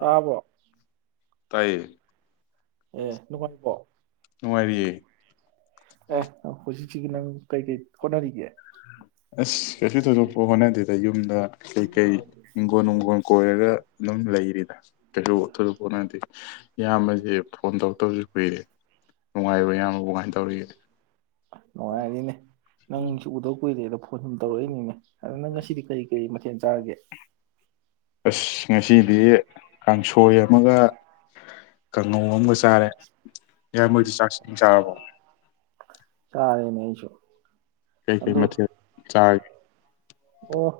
ꯇꯥꯕ ꯇꯥꯏꯌꯦ ꯑꯦ ꯅꯨꯡꯉꯥꯏꯔꯤꯕꯣ ꯅꯨꯡꯉꯔꯤꯌꯦꯌꯦ ꯑꯁꯤ ꯁꯤꯒꯤ ꯅꯪ ꯀꯩ ꯀꯩ ꯍꯣꯠꯅꯔꯤꯒꯦ ꯑ ꯀꯩꯀꯩ ꯍꯤꯡꯒꯣꯜ ꯅꯨꯡꯒꯣꯜ ꯀꯣꯏꯔꯒ ꯑꯗꯨꯝ ꯂꯩꯔꯤꯗ ꯀꯩꯁꯨ ꯊꯨꯗꯄꯠꯅꯗꯤ ꯏꯌꯥꯝꯕꯗꯤ ꯐꯣꯟ ꯇꯧꯔꯛꯇꯕꯁꯨ ꯀꯨꯏꯔꯦ ꯅꯨꯡꯉꯥꯏꯕ ꯏꯌꯥꯝꯕꯕꯨ ꯀꯥꯏꯅ ꯇꯧꯔꯤꯒꯦ ꯅꯨꯡꯉꯥꯏꯔꯔꯤꯅꯦ ꯅꯪꯁꯨ ꯎꯗꯧ ꯀꯨꯏꯗꯦ ꯣ ꯐꯟ ꯁꯨꯝ ꯇꯧꯔꯛꯏꯅꯤꯅꯦ ꯑꯗꯨꯅ ꯅ ꯉꯁꯤꯗꯤ ꯀꯔꯤ ꯀꯔꯤ ꯀꯦꯟ ꯆꯥꯔꯒꯦ ꯑꯁ ꯉꯁꯤꯗꯤ ꯀꯥꯡꯁꯣꯏ ꯑꯃꯒ ꯀꯥꯡꯉꯧ ꯑꯃꯒ ꯆꯥꯔꯦ ꯏꯌꯥꯝꯕꯗꯤ ꯆꯥꯛ ꯏꯁꯤꯡ ꯆꯥꯔꯕꯣ ꯆꯔꯦ ꯅꯁꯨ ꯀꯩ ꯀꯩ ꯃꯔ ꯆꯥ ꯑꯣ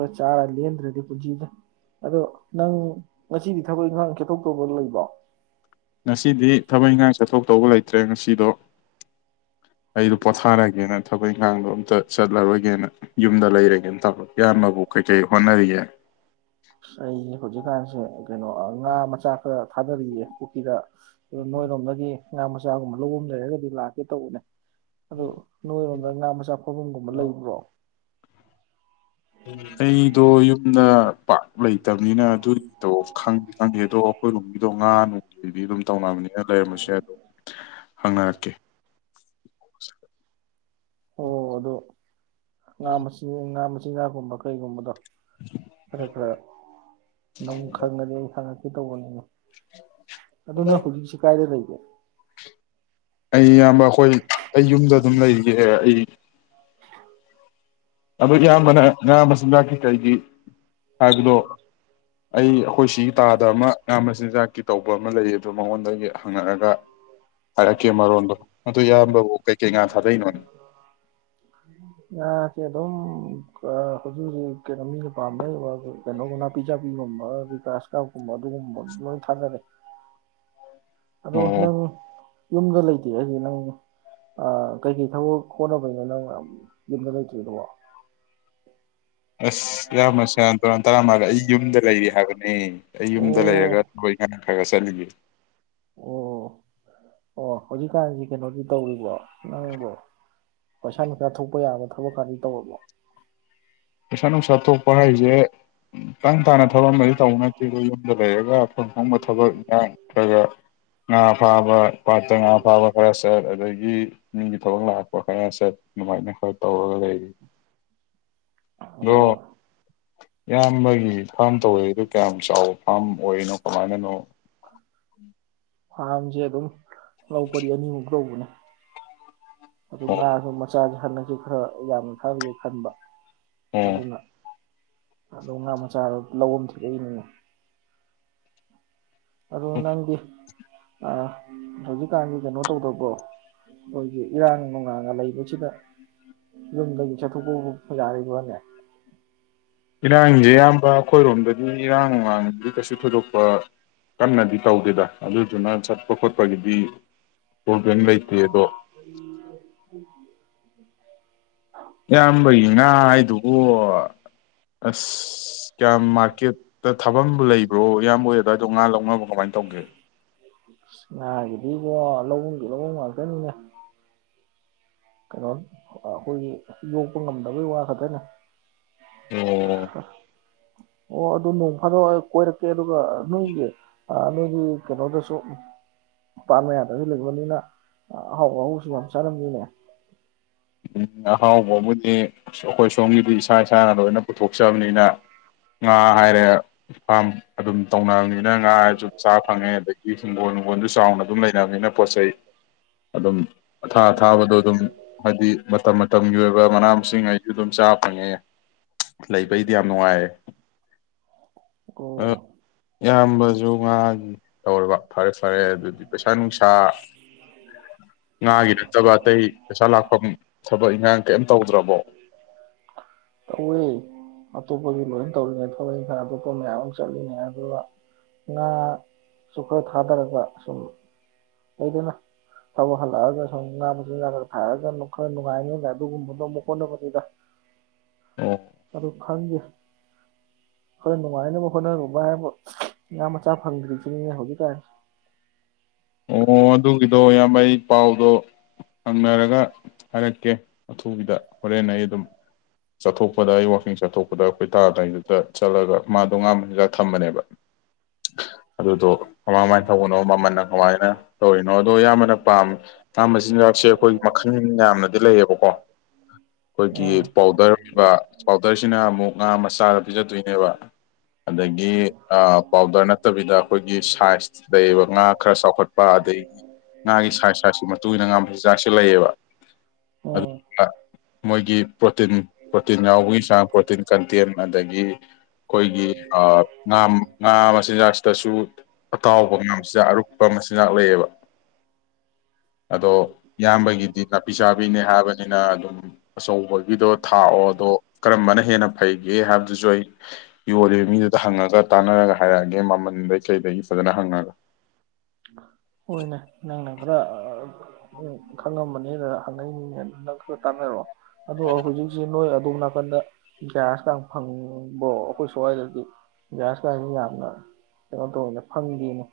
ꯑ ꯆꯥꯔ ꯂꯟ꯭ꯔꯦꯗꯤ ꯄꯨꯟꯖꯤꯗ ꯑꯗꯣ ꯅꯪ ꯉꯁꯤꯗꯤ ꯊꯕꯛ ꯏꯪꯈꯥꯡ ꯆꯦꯛꯊꯣꯛꯇꯧꯕ ꯂꯩꯕꯣ ꯉꯁꯤꯗꯤ ꯊꯕꯛ ꯏꯪꯈꯥꯡ ꯆꯠꯊꯣꯛ ꯇꯧꯕ ꯂꯩꯇ꯭ꯔꯦ ꯉꯁꯤꯗꯣ ꯑꯩꯗꯣ ꯄꯣꯊꯥꯔꯒꯦꯅ ꯊꯕꯛ ꯏꯟꯈꯥꯡꯗꯣ ꯑꯝꯇ ꯆꯠꯂꯔꯣꯏꯒꯦꯅ ꯌꯨꯝꯗ ꯂꯩꯔꯒꯦꯅ ꯇꯧ ꯏꯌꯥꯝꯕꯕꯨ ꯀꯩꯀꯔꯤ ꯍꯣꯠꯅꯔꯤꯒꯦ ꯑꯩꯁꯦ ꯍꯧꯖꯤꯛꯀꯥꯟꯁꯦ ꯀꯩꯅꯣ ꯉꯥ ꯃꯆꯥ ꯈꯔ ꯊꯥꯗꯔꯤꯌꯦꯦ ꯄꯨꯈ꯭ꯔꯤꯗ ꯑꯗꯨ ꯅꯣꯏꯔꯣꯝꯗꯒꯤ ꯉꯥ ꯃꯆꯥꯒꯨꯝꯕ ꯂꯧꯕ ꯑꯃ ꯂꯩꯔꯒꯗꯤ ꯂꯥꯛꯀꯦ ꯇꯧꯕꯅꯦ ꯑꯗꯨ ꯅꯣꯏꯔꯣꯝꯗ ꯉꯥ ꯃꯆꯥ ꯐꯕꯝꯒꯨꯝꯕ ꯂꯩꯕ꯭ꯔꯣ ꯑꯩꯗꯣ ꯌꯨꯝꯗ ꯄꯥꯛ ꯂꯩꯇꯕꯅꯤꯅ ꯑꯗꯨꯒꯤꯗꯣ ꯈꯪꯗꯤ ꯈꯪꯗꯦ ꯑꯗꯣ ꯑꯩꯈꯣꯏ ꯔꯣꯝꯒꯤꯗꯣ ꯉꯥ ꯅꯨꯡꯒꯤꯗꯣ ꯑꯗꯨꯝ ꯇꯧꯅꯕꯅꯤ ꯂꯩꯔꯝꯕꯁꯨ ꯌꯥꯏ ꯑꯗꯨ ꯍꯪꯅꯔꯛꯀꯦ [inaudible] ꯑꯣ ꯑꯗꯣ ꯉꯥ ꯃꯁꯤꯟ ꯉꯥ ꯃꯆꯤꯟ ꯃꯆꯤꯟꯖꯥꯛ ꯒꯨꯝꯕ ꯀꯩꯒꯨꯝꯕꯗꯣ ꯈꯔ ꯈꯔ ꯅꯪ ꯈꯪꯉꯗꯤ ꯍꯪꯉꯛꯀꯦ ꯇꯧꯕꯅꯤꯅ ꯑꯗꯨꯅ ꯍꯧꯖꯤꯛꯁꯤ ꯀꯥꯏꯗ ꯂꯩꯒꯦ ꯑꯩ ꯏꯌꯥꯝꯕ ꯑꯩꯈꯣꯏ ꯑꯩ ꯌꯨꯝꯗ ꯑꯗꯨꯝ ꯂꯩꯔꯤꯒꯦ ꯑꯩ ꯑꯗꯨꯗ ꯌꯥꯝ ꯃ ꯌꯥꯝ ꯃꯁꯥꯛꯀꯤꯦ [inaudible] ꯍꯥꯏꯕꯗꯣ ꯑꯩ ꯑꯩꯈꯣꯏ ꯁꯤꯒꯤ ꯇꯥꯗꯕ ꯑꯃ ꯌꯥꯝꯌꯥꯝ ꯃꯆꯤꯟꯖꯥꯛꯀꯤ ꯇꯧꯕ ꯑ ꯑꯃ ꯂꯩ ꯑꯗꯨ ꯃꯉꯣꯟꯗꯒꯤ ꯍꯪꯉꯛꯑꯒ ꯍꯥꯏꯔꯛꯀꯦ ꯃꯔꯣꯟꯗꯣ ꯑꯗꯨ ꯏꯌꯥꯝꯕꯕꯨ ꯀꯩꯀꯩ ꯉꯥ ꯊꯥꯗꯅꯣꯅꯦ ꯉꯥꯁꯦ ꯑꯗꯨꯝ ꯍꯧꯖꯤꯛ ꯍꯧꯖꯤꯛ ꯀꯩꯅꯣ ꯃꯤꯅ ꯄꯥꯝꯅꯩꯕ ꯀꯩꯅꯣꯒ ꯅꯥꯄꯤ ꯆꯥꯕꯤꯄꯤꯒꯨꯝꯕ ꯑꯗꯩ ꯀ꯭ꯔꯥꯁ ꯀꯥꯞꯀꯨꯝꯕ ꯑꯗꯨꯒꯨꯝꯕ ꯂꯣꯏ ꯊꯥꯖꯔꯦ ꯑꯗꯣ ꯑꯣ ꯅꯪ ꯌꯨꯝꯗ ꯂꯩꯇꯦ ꯍꯥꯏꯗꯤ ꯅꯪ ꯀꯩꯀꯩ ꯊꯕꯛ ꯍꯣꯠꯅꯕꯩꯅꯣ ꯅꯪ ꯌꯨꯝꯗ ꯂꯩꯇ꯭ꯔꯤꯗꯕꯣ ꯑꯁ ꯏꯌꯥꯝꯃꯁꯨ ꯇ ꯇꯔꯥ ꯃꯥꯜꯒ ꯑꯩ ꯌꯨꯝꯗ ꯂꯩꯔꯤ ꯍꯥꯏꯕꯅꯦ ꯑꯩ ꯑꯣ ꯌꯨꯝꯗ ꯂꯩꯔꯒ ꯊꯅ ꯊꯒ ꯆꯠꯒ ꯑꯣ ꯑꯣ ꯍꯧꯖꯤꯛꯀꯥꯟꯁꯤ ꯀꯩꯅꯣꯗꯤ ꯇꯧꯔꯤꯕꯣ ꯅꯪꯕꯣ ꯄꯩꯁꯥ ꯅꯨꯡꯁꯥ ꯊꯣꯛꯄ ꯌꯥꯕ ꯊꯕꯛꯀꯅꯤ ꯇꯧꯔꯕꯣ ꯄꯩꯁꯥ ꯅꯨꯡꯁꯥ ꯊꯣꯛꯄ ꯍꯥꯏꯁꯦ ꯇꯪ ꯇꯥꯅ ꯊꯕꯛ ꯑꯃꯗꯤꯗꯤ ꯇꯧꯕ ꯅꯠꯇꯦ ꯑꯩꯈꯣ ꯌꯨꯝꯗ ꯂꯩꯔꯒ ꯈꯪ ꯐꯪꯕ ꯊꯕꯛ ꯌꯥꯎꯈ꯭ꯔꯒ ꯉꯥ ꯐꯥꯕ ꯄꯥꯠꯇ ꯉꯥ ꯐꯥꯕ ꯈꯔ ꯁꯠ ꯑꯗꯒꯤ ꯃꯤꯒꯤ ꯊꯕꯛ ꯂꯥꯛꯥꯛꯄ ꯈꯔ ꯁꯠ ꯑꯗꯨꯃꯥꯏꯅ ꯈꯔ ꯇꯧꯔꯒ ꯂꯩꯔꯤ ꯑꯗꯣ ꯑꯣ ꯏꯌꯥꯝꯕꯒꯤ ꯐꯥꯝ ꯇꯧꯋꯦ ꯑꯗꯨ ꯀꯌꯥꯝ ꯆꯥꯎꯕ ꯐꯥꯝ ꯑꯣꯏꯅꯨ ꯀꯃꯥꯏꯅꯅꯣ ꯎ ꯐꯥꯝꯖꯤ ꯑꯗꯨꯝ ꯂꯧ ꯄꯔꯤ ꯑꯅꯤꯃꯨꯛ ꯂꯧꯕꯅꯦ ꯑꯗꯨ ꯑꯣ ꯃꯥꯁꯨ ꯃꯆꯥꯁꯨ ꯈꯟꯁꯨ ꯈꯔ ꯌꯥꯝꯅ ꯈꯟꯒꯦ ꯈꯟꯕ ꯑꯣ ꯑꯗꯨꯅ ꯑ ꯎ ꯉ ꯃꯆꯥꯥꯔꯣ ꯂꯧꯔꯝꯁꯤ꯭ꯔꯤꯒꯅꯦ [unintelligible] ꯑꯗꯨ ꯅꯪꯒꯤꯗꯤ ꯑ ꯍꯧꯖꯤꯛꯀꯥꯟꯒꯤ ꯀꯩꯅꯣ ꯇꯧꯗꯕꯣ ꯑꯩꯈꯣꯏꯒꯤ ꯏꯔꯥꯡ ꯅꯨꯡꯂꯥꯡꯒ ꯂꯩꯕꯁꯤꯗ ꯌꯨꯝꯗꯒꯤ ꯆꯠꯊꯣꯛꯄꯐꯧ ꯌꯥꯔꯤꯕ꯭ꯔꯣꯅꯦ ꯏꯔꯥꯡꯖꯦ ꯏꯌꯥꯝꯕ ꯑꯩꯈꯣꯏꯔꯣꯝꯗꯗꯤ ꯏꯔꯥꯡ ꯅꯨꯡꯂꯥꯡꯖꯤꯗ ꯀꯩꯁꯨ ꯊꯣꯏꯗꯣꯛꯄ ꯀꯟꯅꯗꯤ ꯇꯧꯗꯦꯗ ꯑꯗꯨꯗꯨꯅ ꯆꯠꯄ ꯈꯣꯠꯄꯒꯤꯗꯤ ꯄꯔꯣꯕꯂꯦꯝ ꯂꯩꯇꯦꯗ ꯑꯁ ꯑꯁ ꯀꯌꯥꯝ ꯃꯥꯔꯀꯦꯠꯇ ꯊꯥꯐꯝꯕꯨ ꯂꯩꯕ꯭ꯔꯣ ꯏꯌꯥꯝꯕ ꯑꯗꯥꯏꯗꯣ ꯉꯥ ꯂꯧꯅꯕ ꯀꯃꯥꯏꯅ ꯇꯧꯒꯦ ꯉꯥꯒꯤꯗꯤ ꯏꯕꯣ ꯂꯧꯕꯝꯒꯤ ꯂꯧꯕꯝ ꯉꯥꯛꯇꯅꯤꯅꯦ ꯀꯩꯅꯣ ꯑꯩꯈꯣꯏꯒꯤ ꯌꯣꯛꯄ ꯉꯝꯗꯕꯩ ꯋꯥ ꯈꯛꯇꯅꯦ ꯑꯣ [inaudible] ꯑꯣ ꯑꯗꯨ ꯅꯣꯡ ꯐꯥꯗꯣꯛ ꯀꯣꯏꯔꯛꯀꯦ ꯑꯗꯨꯒ ꯅꯣꯏ ꯅꯣꯏꯒꯤ ꯀꯩꯅꯣꯗꯁꯨ ꯄꯥꯠ ꯃꯌꯥꯗꯁꯨ ꯂꯩꯕꯅꯤꯅ ꯑꯍꯥꯎꯕ ꯑꯍꯥꯎꯕꯁꯨ ꯌꯥꯝ ꯆꯥꯔꯝꯃꯤꯅꯦ ꯑꯍꯥꯎꯕꯕꯨꯗꯤ ꯑꯩꯈꯣꯏ ꯁꯣꯝꯒꯤꯗꯤ ꯏꯁꯥ ꯏꯁꯥꯅ ꯂꯣꯏꯅ ꯄꯨꯊꯣꯛꯆꯕꯅꯤꯅ ꯉꯥ ꯍꯥꯏꯔꯦ ꯐꯥꯝ ꯑꯗꯨꯝ ꯇꯧꯅꯕꯅꯤꯅ ꯉꯥꯁꯨ ꯆꯥ ꯐꯪꯉꯦ ꯑꯗꯒꯤ ꯍꯤꯡꯒꯣꯜ ꯍꯨꯝꯒꯣꯜꯁꯨ ꯆꯥꯎꯅ ꯑꯗꯨꯝ ꯂꯩꯅꯕꯅꯤꯅ ꯄꯣꯠ ꯆꯩ ꯑꯗꯨꯝ ꯑ ꯊꯥ ꯊꯥꯕꯗꯣ ꯑꯗꯨꯝ ꯍꯥꯏꯗꯤ ꯃꯇꯝ ꯃꯇꯝꯒꯤ ꯑꯣꯏꯕ ꯃꯅꯥ ꯃꯁꯤꯡꯒꯩꯁꯨ ꯑꯗꯨꯝ ꯆꯥ ꯐꯪꯉꯦ ꯂꯩ ꯑꯗꯨ ꯑꯩꯗꯤ ꯌꯥꯝ ꯅꯨꯡꯉꯥꯏꯌꯦ ꯑꯣ ꯏꯌꯥꯝꯕꯁꯨ ꯉꯥꯒꯤ ꯇꯧꯔꯕ ꯐꯔꯦ ꯐꯔꯦ ꯑꯗꯨꯗꯤ ꯄꯩꯁꯥ ꯅꯨꯡꯁꯥ ꯉꯥꯒꯤ ꯅꯠꯇꯕ ꯑꯇꯩ ꯄꯩꯁꯥ ꯂꯥꯛꯐꯝ ꯊꯕꯛ ꯏꯪꯈꯥꯡ ꯀꯩꯝ ꯇꯧꯗ꯭ꯔꯕꯣ ꯇꯧꯋꯦ ꯑꯇꯣꯞꯄꯒꯤ ꯂꯣꯏ ꯇꯧꯔꯤꯉꯩ ꯊꯕꯛ ꯏꯟꯈꯥꯡ ꯑꯇꯣꯞꯄ ꯃꯌꯥꯝ ꯑꯃ ꯆꯠꯂꯤꯅꯦ ꯑꯗꯨꯒ ꯉꯥꯁꯨ ꯈꯔ ꯊꯥꯗꯔꯒ ꯁꯨꯝ ꯂꯩꯗꯅ ꯊꯕꯛ ꯍꯜꯂꯛꯑꯒ ꯁꯨꯝ ꯉꯥ ꯃꯆꯤꯟꯖꯥꯛ ꯈ ꯊꯥꯔꯒ ꯈꯔ ꯅꯨꯡꯉꯥꯏꯅꯤꯗ ꯑꯗꯨꯒꯨꯝꯕꯗꯣ ꯑꯃꯨꯛ ꯍꯣꯠꯅꯕꯅꯤꯗ ꯑꯣ ꯑꯗꯨ ꯈꯪꯗꯦ ꯈꯔ ꯅꯨꯡꯉꯥꯏꯅꯕ ꯍꯣꯠꯅꯔꯨꯕ ꯍꯥꯏꯕ ꯉꯥ ꯃꯆꯥ ꯐꯪꯗ꯭ꯔꯤꯁꯤꯅꯤꯅꯦ ꯍꯧꯖꯤꯛꯀꯥꯟꯁꯤ ꯑꯣ ꯑꯗꯨꯒꯤꯗꯣ ꯌꯥꯝ ꯃꯩ ꯄꯥꯎꯗꯣ ꯍꯪꯅꯔꯒ ꯍꯥꯏꯔꯛꯀꯦ ꯑꯊꯨꯕꯤꯗ ꯍꯣꯔꯦꯟ ꯑꯩ ꯑꯗꯨꯝ ꯆꯠꯊꯣꯛꯄꯗ ꯑꯩ ꯋꯀꯤꯡ ꯆꯠꯊꯣꯛꯄꯗ ꯑꯩꯈꯣꯏ ꯇꯥꯗ ꯒꯤꯗꯨꯗ ꯆꯠꯂꯒ ꯃꯥꯗꯣ ꯉꯥꯥꯟꯕ ꯍꯤꯟꯖꯥꯛ ꯊꯝꯕꯅꯦꯕ [inaudible] ꯑꯗꯨꯗꯣ ꯀꯃꯥꯡ ꯀꯃꯥꯏꯅ ꯊꯧꯕꯅꯣ ꯃꯃꯜꯅ ꯀꯃꯥꯏꯅ ꯇꯧꯔꯤꯅꯣ ꯑꯗꯣ ꯑꯌꯥꯝꯕꯅ ꯄꯥꯝꯃꯤ ꯉꯥ ꯃꯆꯤꯟꯖꯥꯛꯁꯦ ꯑꯩꯈꯣꯏꯒꯤ ꯃꯈꯜ ꯌꯥꯝꯅꯗꯤ ꯂꯩꯌꯦꯕꯀꯣ ꯎꯝ ꯑꯩꯈꯣꯏꯒꯤ ꯄꯥꯎꯗꯔ ꯄꯕ ꯄꯥꯎꯗꯔꯁꯤꯅ ꯑꯃꯨꯛ ꯉꯥ ꯃꯆꯥꯗ ꯄꯤꯖꯗꯣꯏꯅꯦꯕ ꯑꯗꯒꯤ ꯄꯥꯎꯗꯔ ꯅꯠꯇꯕꯤꯗ ꯑꯩꯈꯣꯌꯒꯤ ꯁꯤꯖꯦ ꯂꯩꯌꯦꯕꯥꯛ ꯈꯔ ꯆꯥꯎꯈꯠꯄ ꯑꯗꯒꯤ ꯉꯥꯒꯤ ꯁꯥꯏꯖ ꯁꯥꯏꯖꯁꯤ ꯃꯇꯨꯡ ꯏꯟꯅ ꯉꯥꯕ ꯆꯤꯟꯖꯥꯛꯁꯨ ꯂꯩꯑꯕ ꯎꯝ ꯃꯣꯏꯒꯤ ꯄ꯭ꯔꯣꯇꯤꯟ ꯄ꯭ꯔꯣꯇꯤꯟ ꯌꯥꯎꯕꯒꯤ ꯆꯥꯡ ꯄ꯭ꯔꯣꯇꯤꯟ ꯀꯟꯇꯦꯟ ꯑꯗꯒꯤ ꯑꯩꯈꯣꯏꯒꯤ ꯉꯥ ꯉꯥ ꯃꯆꯤꯟꯖꯥꯛꯁꯤꯗꯁꯨ ꯑꯇꯥꯎꯕ ꯉꯥ ꯃꯆꯤꯟꯖꯥꯛ ꯑꯨ ꯄꯛꯄ ꯃꯆ ꯉꯥꯛ ꯂꯩꯌꯦꯕ ꯑꯗꯣ ꯏꯌꯥꯝꯕꯒꯤꯗꯤ ꯅꯥꯄꯤ ꯆꯥꯕꯤꯅꯦ ꯍꯥꯏꯕꯅꯤꯅ ꯑꯗꯨꯝ ꯑꯆꯧꯕꯒꯤꯗꯣ ꯊꯥꯛꯑꯣ ꯑꯗꯣ ꯀꯔꯝꯕꯅ ꯍꯦꯟꯅ ꯐꯩꯒꯦ ꯍꯥꯏꯕꯗꯨꯁꯨ ꯑꯩ ꯌꯣꯜꯂꯤꯕ ꯃꯤꯗꯨꯗ ꯍꯪꯉꯒ ꯇꯥꯟꯅꯔꯒ ꯍꯥꯏꯔꯛꯑꯒꯦ ꯃꯃꯟꯗꯩ ꯀꯩꯗꯒꯤ ꯐꯖꯅ ꯍꯪꯉꯒ ꯍꯣꯏꯅꯦ ꯅꯪꯅ ꯈꯔ ꯑꯥ ꯎꯝ ꯈꯪꯉꯝꯕꯅꯤꯅ ꯍꯪꯉꯛꯏꯅꯤꯅꯦ ꯅꯪ ꯈꯔ ꯇꯥꯟꯅꯔꯑꯣ ꯑꯗꯣ ꯍꯧꯖꯤꯛ ꯍꯧꯖꯤꯛ ꯅꯣꯏ ꯑꯗꯣꯝ ꯅ ꯋꯥꯈꯟꯗ ꯒ꯭ꯌꯥꯁꯀ ꯐꯪꯕꯣ ꯑꯩꯈꯣꯏ ꯁ꯭ꯋꯥꯏꯗꯗꯤ ꯒ꯭ꯌꯥꯁꯀꯁꯤꯦ ꯌꯥꯝꯅ ꯀꯩꯅꯣ ꯇꯧꯋꯦꯅ ꯐꯪꯗꯅ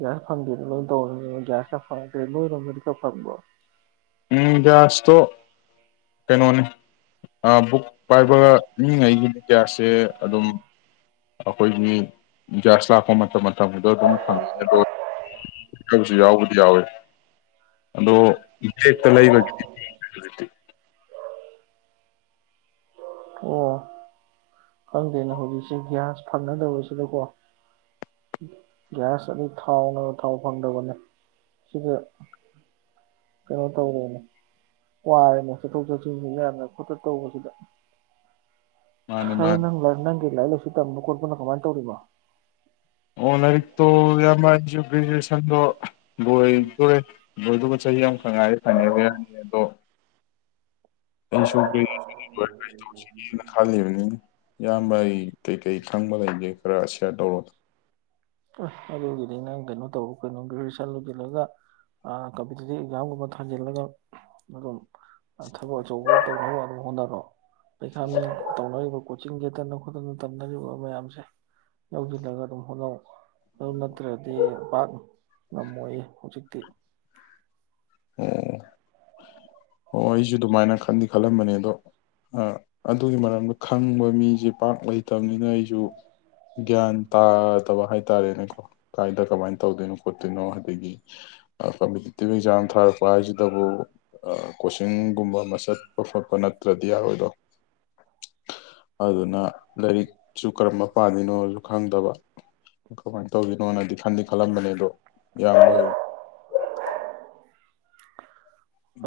ꯒ꯭ꯌꯥꯁ ꯐꯪꯗꯦꯗꯥ ꯂꯣꯏꯅꯥ ꯇꯧꯔ꯭ꯃꯤ ꯒꯦꯗꯥ ꯀ ꯐꯪꯗꯔꯦ ꯂꯣꯏꯔꯣꯝ ꯗꯥꯗꯤ ꯀꯔꯥ ꯐꯪꯕꯔꯣ ꯎꯝ ꯒ꯭ꯌꯥꯁꯇꯣ ꯀꯩꯅꯣꯅꯤ ꯕꯨꯛ ꯄꯥꯏꯕ ꯃꯤꯉꯩꯒꯤꯅꯤ ꯭ꯌꯥꯁꯁꯦ ꯑꯗꯨꯝ ꯑꯩꯈꯣꯏꯒꯤ ꯒ꯭ꯌꯥꯁ ꯂꯥꯛꯄ ꯃꯇꯝ ꯃꯇꯝꯒꯤꯗꯣ ꯑꯗꯨꯝ ꯐꯪꯉꯦ ꯑꯗꯣꯕꯁꯨ ꯌꯥꯎꯕꯗꯤ ꯌꯥꯎꯋꯦ ꯑꯗꯣ ꯕꯦꯛꯇ ꯂꯩꯕꯒꯤꯗꯤꯁꯤꯂꯤꯇꯤ ꯈꯪꯗꯦꯅ ꯍꯧꯖꯤꯛꯁꯦ ꯒ꯭ꯌꯥꯁ ꯐꯪꯅꯗꯕꯁꯤꯗꯀꯣ ꯒ꯭ꯌꯥꯁ ꯑꯗꯨ ꯊꯥꯎꯅ ꯊꯥꯎ ꯐꯪꯗꯕꯅꯦ ꯁꯤꯗ ꯀꯩꯅꯣ ꯇꯧꯔꯦꯅꯦ ꯋꯥꯔꯦꯅꯦ ꯆꯠꯊꯣꯛ ꯆꯠꯁꯤꯟꯁꯤ ꯌꯥꯝꯅ ꯈꯣꯠꯇ ꯇꯧꯕꯁꯤꯗ ꯃꯥꯅꯦ ꯃꯥꯅꯦ ꯒꯤ ꯂꯥꯏꯔꯤꯛ ꯂꯥꯏꯁꯨ ꯇꯝꯕꯣ ꯈꯣꯠꯄꯅ ꯀꯃꯥꯏꯅ ꯇꯧꯔꯤꯕꯣ [unintelligible] ꯒ꯭ꯔꯦꯖꯨꯑꯦꯁꯟꯗꯣ ꯕꯣꯏꯗꯣꯔꯦ ꯕꯣꯏꯗꯨꯒ ꯆꯍꯤ ꯑꯃꯈ ꯉꯥꯏꯦ ꯐꯅꯩ ꯂꯩ ꯌꯥꯅꯤ ꯑꯗꯣ ꯑꯩꯁꯨ ꯂꯣꯏ ꯀ ꯇꯧꯁꯤꯒꯦꯅ ꯈꯜꯂꯤꯕꯅꯤ ꯏꯌꯥꯝꯕ ꯑꯩ ꯀꯩꯀꯩ ꯈꯪꯕ ꯂꯩꯒꯦ ꯈꯔ ꯁꯤꯌꯥꯔ ꯇꯧꯔꯣ ꯑꯗꯩꯅ ꯀꯩꯅꯣ ꯇꯧ ꯀꯩꯅꯣ ꯒ꯭ꯔꯦꯖꯨꯑꯦꯁꯟ ꯒꯤꯂꯣꯗ ꯌꯥ ꯀꯝꯄꯤꯇꯤꯇꯤꯞ ꯑꯦꯛꯖꯥꯝꯒꯨꯝꯕ ꯊꯥꯖꯤꯜꯂꯒ ꯑꯗꯨꯝ ꯑ ꯊꯕꯛ ꯑꯆꯧꯕ ꯇꯧꯅꯕ ꯑꯗꯨ ꯍꯣꯠꯅꯔꯣ ꯄꯩꯁꯥ ꯃꯤ ꯇꯧꯅꯔꯤꯕꯣ ꯌꯦꯠꯇꯅ ꯍꯣꯠꯅꯔꯦꯕꯥ ꯇꯝꯅꯔꯤꯕ ꯃꯌꯥꯝꯁꯦ ꯌꯧꯁꯤꯜꯂꯒ ꯑꯗꯨꯝ ꯍꯣꯠꯅꯧ ꯑꯗꯨ ꯅꯠꯇ꯭ꯔꯗꯤ ꯚꯥꯛ ꯉꯝꯃꯣꯏ ꯍꯧꯖꯤꯛ [inaudible] [inaudible] ꯑꯣ ꯑꯣ ꯑꯩꯁꯨ ꯑꯗꯨꯃꯥꯏꯅ ꯈꯟꯗꯤ ꯈꯜꯝꯕꯅꯤ ꯑꯗꯣ ꯑꯥ ꯑꯗꯨꯒꯤ ꯃꯔꯝꯗ ꯈꯪꯕ ꯃꯤꯁꯤ ꯄꯥꯛ ꯂꯩꯇꯕꯅꯤꯅ ꯑꯩꯁꯨ ꯒ꯭ꯌꯥꯟ ꯇꯥꯗꯕ ꯍꯥꯏꯇꯥꯔꯦꯅꯦꯀꯣ ꯀꯥꯏꯗ ꯀꯃꯥꯏꯅ ꯇꯧꯗꯣꯏꯅꯣ ꯈꯣꯠꯇꯣꯏꯅꯣ ꯑꯗꯒꯤ ꯀꯝꯄꯤꯇꯤꯇꯤꯞ ꯑꯦꯛꯖꯥꯝ ꯊꯥꯔꯛꯄ ꯍꯥꯏꯁꯤꯗꯕꯨ ꯑꯥ ꯀꯣꯆꯤꯡꯒꯨꯝꯕ ꯑꯃ ꯆꯠꯄ ꯈꯣꯠꯄ ꯅꯠꯇ꯭ꯔꯗꯤ ꯌꯥꯔꯣꯏꯗꯣ ꯑꯗꯨꯅ ꯁꯨ ꯀꯔꯝꯕ ꯄꯥꯗꯅꯣꯁꯨ ꯈꯪꯗꯕ ꯀꯃꯥꯏꯅ ꯇꯧꯔꯤꯣꯏꯅꯣꯅꯗꯤ ꯈꯗꯤ ꯈꯜꯂꯝꯕꯅꯦ ꯑꯗꯣ ꯌꯥꯝꯕ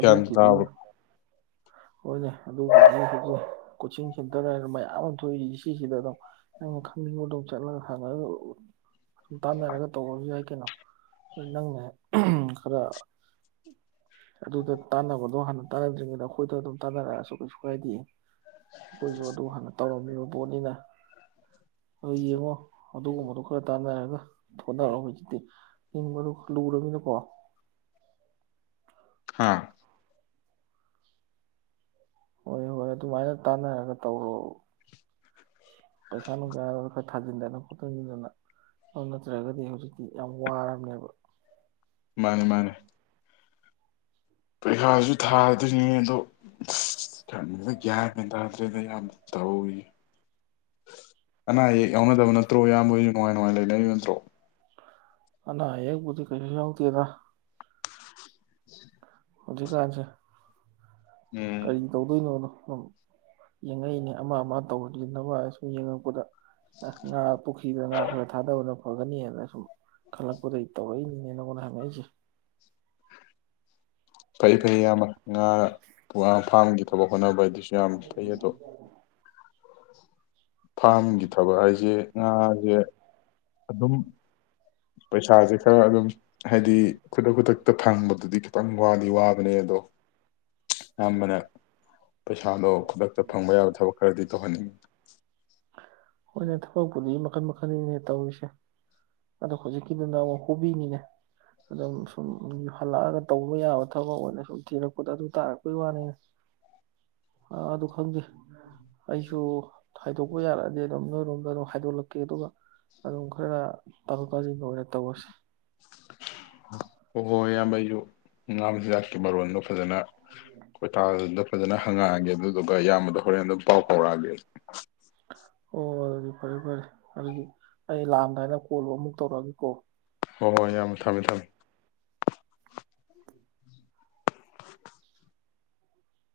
ꯒꯌ꯭ꯥꯟ ꯇꯕꯥ ꯍꯣꯏꯅꯦ ꯑꯗꯨꯕꯨꯗꯤ ꯍꯧꯖꯤꯛ ꯀꯣꯆꯤꯡ ꯁꯦꯟꯇꯔ ꯍꯥꯏꯔ ꯃꯌꯥꯝ ꯑꯃ ꯊꯣꯛꯏ ꯁꯤꯁꯤꯗ ꯑꯗꯨꯝ ꯑ‌ꯣ ꯋꯥꯝ ꯈꯪꯅꯤꯡꯕꯗ‌ꯣ ꯆꯂ ꯍꯥꯏ [unintelligible] ꯁꯨꯝ ꯇꯥꯟꯅꯔꯒ ꯇꯧꯕꯁꯨ ꯌꯥꯏ ꯀꯩꯅꯣ ꯅꯪꯅꯦ ꯈꯔ ꯑꯗꯨꯗ ꯇꯥꯟꯅꯕꯗꯣ ꯍꯥꯟꯅ ꯇꯅ [unintelligible] ꯑꯈ‌ꯣꯏꯗ ꯑꯗꯨꯝ ꯇꯥꯅꯔꯛꯑꯁꯨ ꯀꯩꯁꯨꯀꯥꯏꯗ‌ꯦ ꯑꯩꯈꯣꯏꯁꯨ ꯑꯗꯨ ꯍꯥꯟꯅ ꯇꯧꯔꯝꯃꯤꯕ ꯄꯣꯠꯅꯤꯅ ꯑꯗꯨ ꯌꯦꯡꯉꯣ ꯑꯗꯨꯒꯨꯝꯕꯗꯣ ꯈꯔ ꯇꯥꯅꯔꯒ ꯊꯣꯅꯔꯛꯑꯣ ꯍꯧꯖꯤꯛꯇꯤ ꯍꯤꯡꯕꯗꯨ ꯂꯨꯔꯕꯅꯤꯅꯀꯣ ꯍꯥꯥ ꯍꯣꯏ ꯍꯣꯏ ꯑꯗꯨꯃꯥꯏꯅ ꯇꯥꯅꯔꯒ ꯇꯧꯔꯣ ꯄꯩꯈꯥ ꯅꯨꯡꯁꯥꯒꯗꯨ ꯈꯔ ꯊꯥꯖꯤꯟꯗꯅ ꯈꯣꯠꯇꯟꯁꯤꯟꯗꯅ ꯑꯗꯨ ꯅꯠꯇ꯭ꯔꯒꯗꯤ ꯍꯧꯖꯤꯛ ꯗꯤ ꯌꯥꯝ ꯋꯥꯔꯕꯝꯅꯦꯕ ꯃꯥꯅꯦ ꯃꯥꯅꯦ ꯄꯩꯈꯥꯁꯨ ꯊꯥꯗꯣꯏꯅꯦ ꯑꯗꯣ ꯑꯁ ꯈꯪꯗ꯭ꯔ‌ꯦꯗ ꯒ꯭ꯌꯥꯟ ꯀꯦꯟ ꯇꯥꯗ꯭ꯔꯦꯗ ꯌꯥꯝꯕ ꯇꯧꯔꯤꯁ‌ꯦ ꯑꯅꯥ ꯑꯌꯦꯛ ꯌꯥꯎꯅꯗꯕ ꯅꯠꯇ꯭ꯔꯣ ꯏꯌꯥꯝꯕꯁꯨ ꯅꯨꯡꯉꯥꯏ ꯅꯨꯡꯉꯥꯏ ꯂꯩꯅꯔꯤꯕ ꯅꯠꯇ꯭ꯔꯣ ꯑꯅꯥ ꯑꯌ‌ꯦꯛꯕꯨꯗꯤ ꯀꯩꯁꯨ ꯌꯥꯎꯇ‌ꯦꯗ ꯍꯧꯖꯤꯀꯥꯟꯁ‌ꯦ ꯎꯝ ꯀꯔꯤ ꯇꯧꯗꯣꯏꯅꯣꯅ ꯌꯦꯡꯉꯛꯏꯅꯦ ꯑꯃ ꯑꯃ ꯇꯧꯁꯤꯅꯕ ꯍꯥꯏꯁꯨ ꯌꯦꯡꯉꯛꯄꯗ ꯉꯥ ꯄꯨꯈ꯭ꯔꯤꯗ ꯉ ꯈꯔ ꯊꯥꯗꯧꯅ ꯐꯒꯅꯤꯅ ꯁꯨꯝ ꯈꯜꯂꯛꯄꯗꯩ ꯇꯧꯔꯛꯏꯅꯤꯅꯦꯅꯉꯣꯟꯅ ꯍꯪꯉꯛꯏꯁꯦ ꯐꯩ ꯐꯩ ꯌꯥꯝꯕ ꯉꯥ ꯉꯥꯐꯥꯝꯒꯤ ꯊꯕꯛ ꯍꯣꯠꯅꯕ ꯍꯥꯏꯗꯨꯁꯨ ꯌꯥꯝ ꯐꯩ ꯑꯗꯣ ꯐꯥꯝꯒꯤ ꯊꯕꯛ ꯍꯥꯏꯁꯦ ꯉꯥꯁꯦ ꯑꯗꯨꯝ ꯄꯩꯁꯥꯁꯦ ꯈꯔ ꯑꯗꯨꯝ ꯍꯥꯏꯗꯤ ꯈꯨꯗꯛ ꯈꯨꯗꯛꯇ ꯐꯪꯕꯗꯨꯗꯤ ꯈꯤꯇꯪ ꯋꯥꯗꯤ ꯋꯥꯕꯅꯦ ꯑꯗꯣ ꯌꯝꯕꯅ ꯄꯩꯁꯥꯗꯣ ꯈꯨꯗꯛꯇ ꯐꯪꯕ ꯌꯥꯕ ꯊꯕꯛ ꯈꯔꯗꯤ ꯇꯧꯍꯟꯅꯤꯡꯉꯤ ꯍꯣꯏꯅꯦ ꯊꯕꯛꯄꯨꯗꯤ ꯃꯈꯜ ꯃꯈꯜꯅꯤꯅꯦ ꯇꯧꯔꯤꯁꯦ ꯑꯗꯣ ꯍꯧꯖꯤꯛꯀꯤꯗꯨꯅ ꯑꯃꯨꯛ ꯍꯣꯕꯤꯅꯤꯅꯦ ꯑꯗꯨꯝ ꯁꯨꯝ ꯍꯜꯂꯛꯑꯒ ꯇꯧꯕ ꯌꯥꯕ ꯊꯕꯛ ꯑꯣꯏꯅ ꯁꯨꯝ ꯊꯤꯔꯛꯄꯗ ꯑꯗꯨ ꯇꯔꯛꯄꯩꯋꯥꯅꯤꯅ‌ꯦ ꯑꯥ ꯑꯗꯨ ꯈꯪꯗꯦ ꯑꯩꯁꯨ ꯈꯥꯏꯗꯣꯛꯄ ꯌꯥꯔꯛꯑꯗꯤ ꯑꯗꯨꯝ ꯅꯣꯏꯔꯣꯝꯗ ꯑꯗꯨꯝ ꯍꯥꯏꯗꯣꯛꯂꯛꯀꯦ ꯑꯗꯨꯒ ꯑꯗꯨꯝ ꯈꯔ ꯇꯥꯊ‌ꯣꯛ ꯇꯥꯖꯤꯟꯕ ꯑꯣꯏꯅ ꯇꯧꯔꯁꯤ ꯍꯣꯏ ꯍꯣꯏ ꯏꯌꯥꯝꯕ ꯑꯩꯁꯨ ꯉꯥ ꯃ ꯆꯗꯥꯛꯀꯤ ꯃꯔꯣꯟꯗꯣ ꯐꯖꯅ ꯀꯣꯏ ꯊꯥ ꯅ ꯐꯖꯅ ꯍꯪꯉꯛꯑꯒꯦ ꯑꯗꯨꯗꯨꯒ ꯏꯌꯥꯝꯕꯗ ꯍꯣꯔꯦꯟ ꯑꯗꯨꯝ ꯄꯥꯎ ꯐꯥꯎꯔꯛꯑꯒꯦ ꯑꯣ ꯐꯔꯦꯕꯔꯦ ꯑꯗꯨꯒꯤ ꯑꯩ ꯂꯥꯝꯗꯥꯏꯅ ꯀꯣꯜꯂ ꯑꯃꯨꯛ ꯇꯧꯔꯒ ꯀꯣ ꯍꯣꯏ ꯍꯣꯏ ꯌꯥꯝ ꯊꯝꯃꯦ ꯊꯝꯃꯦ [unintelligible]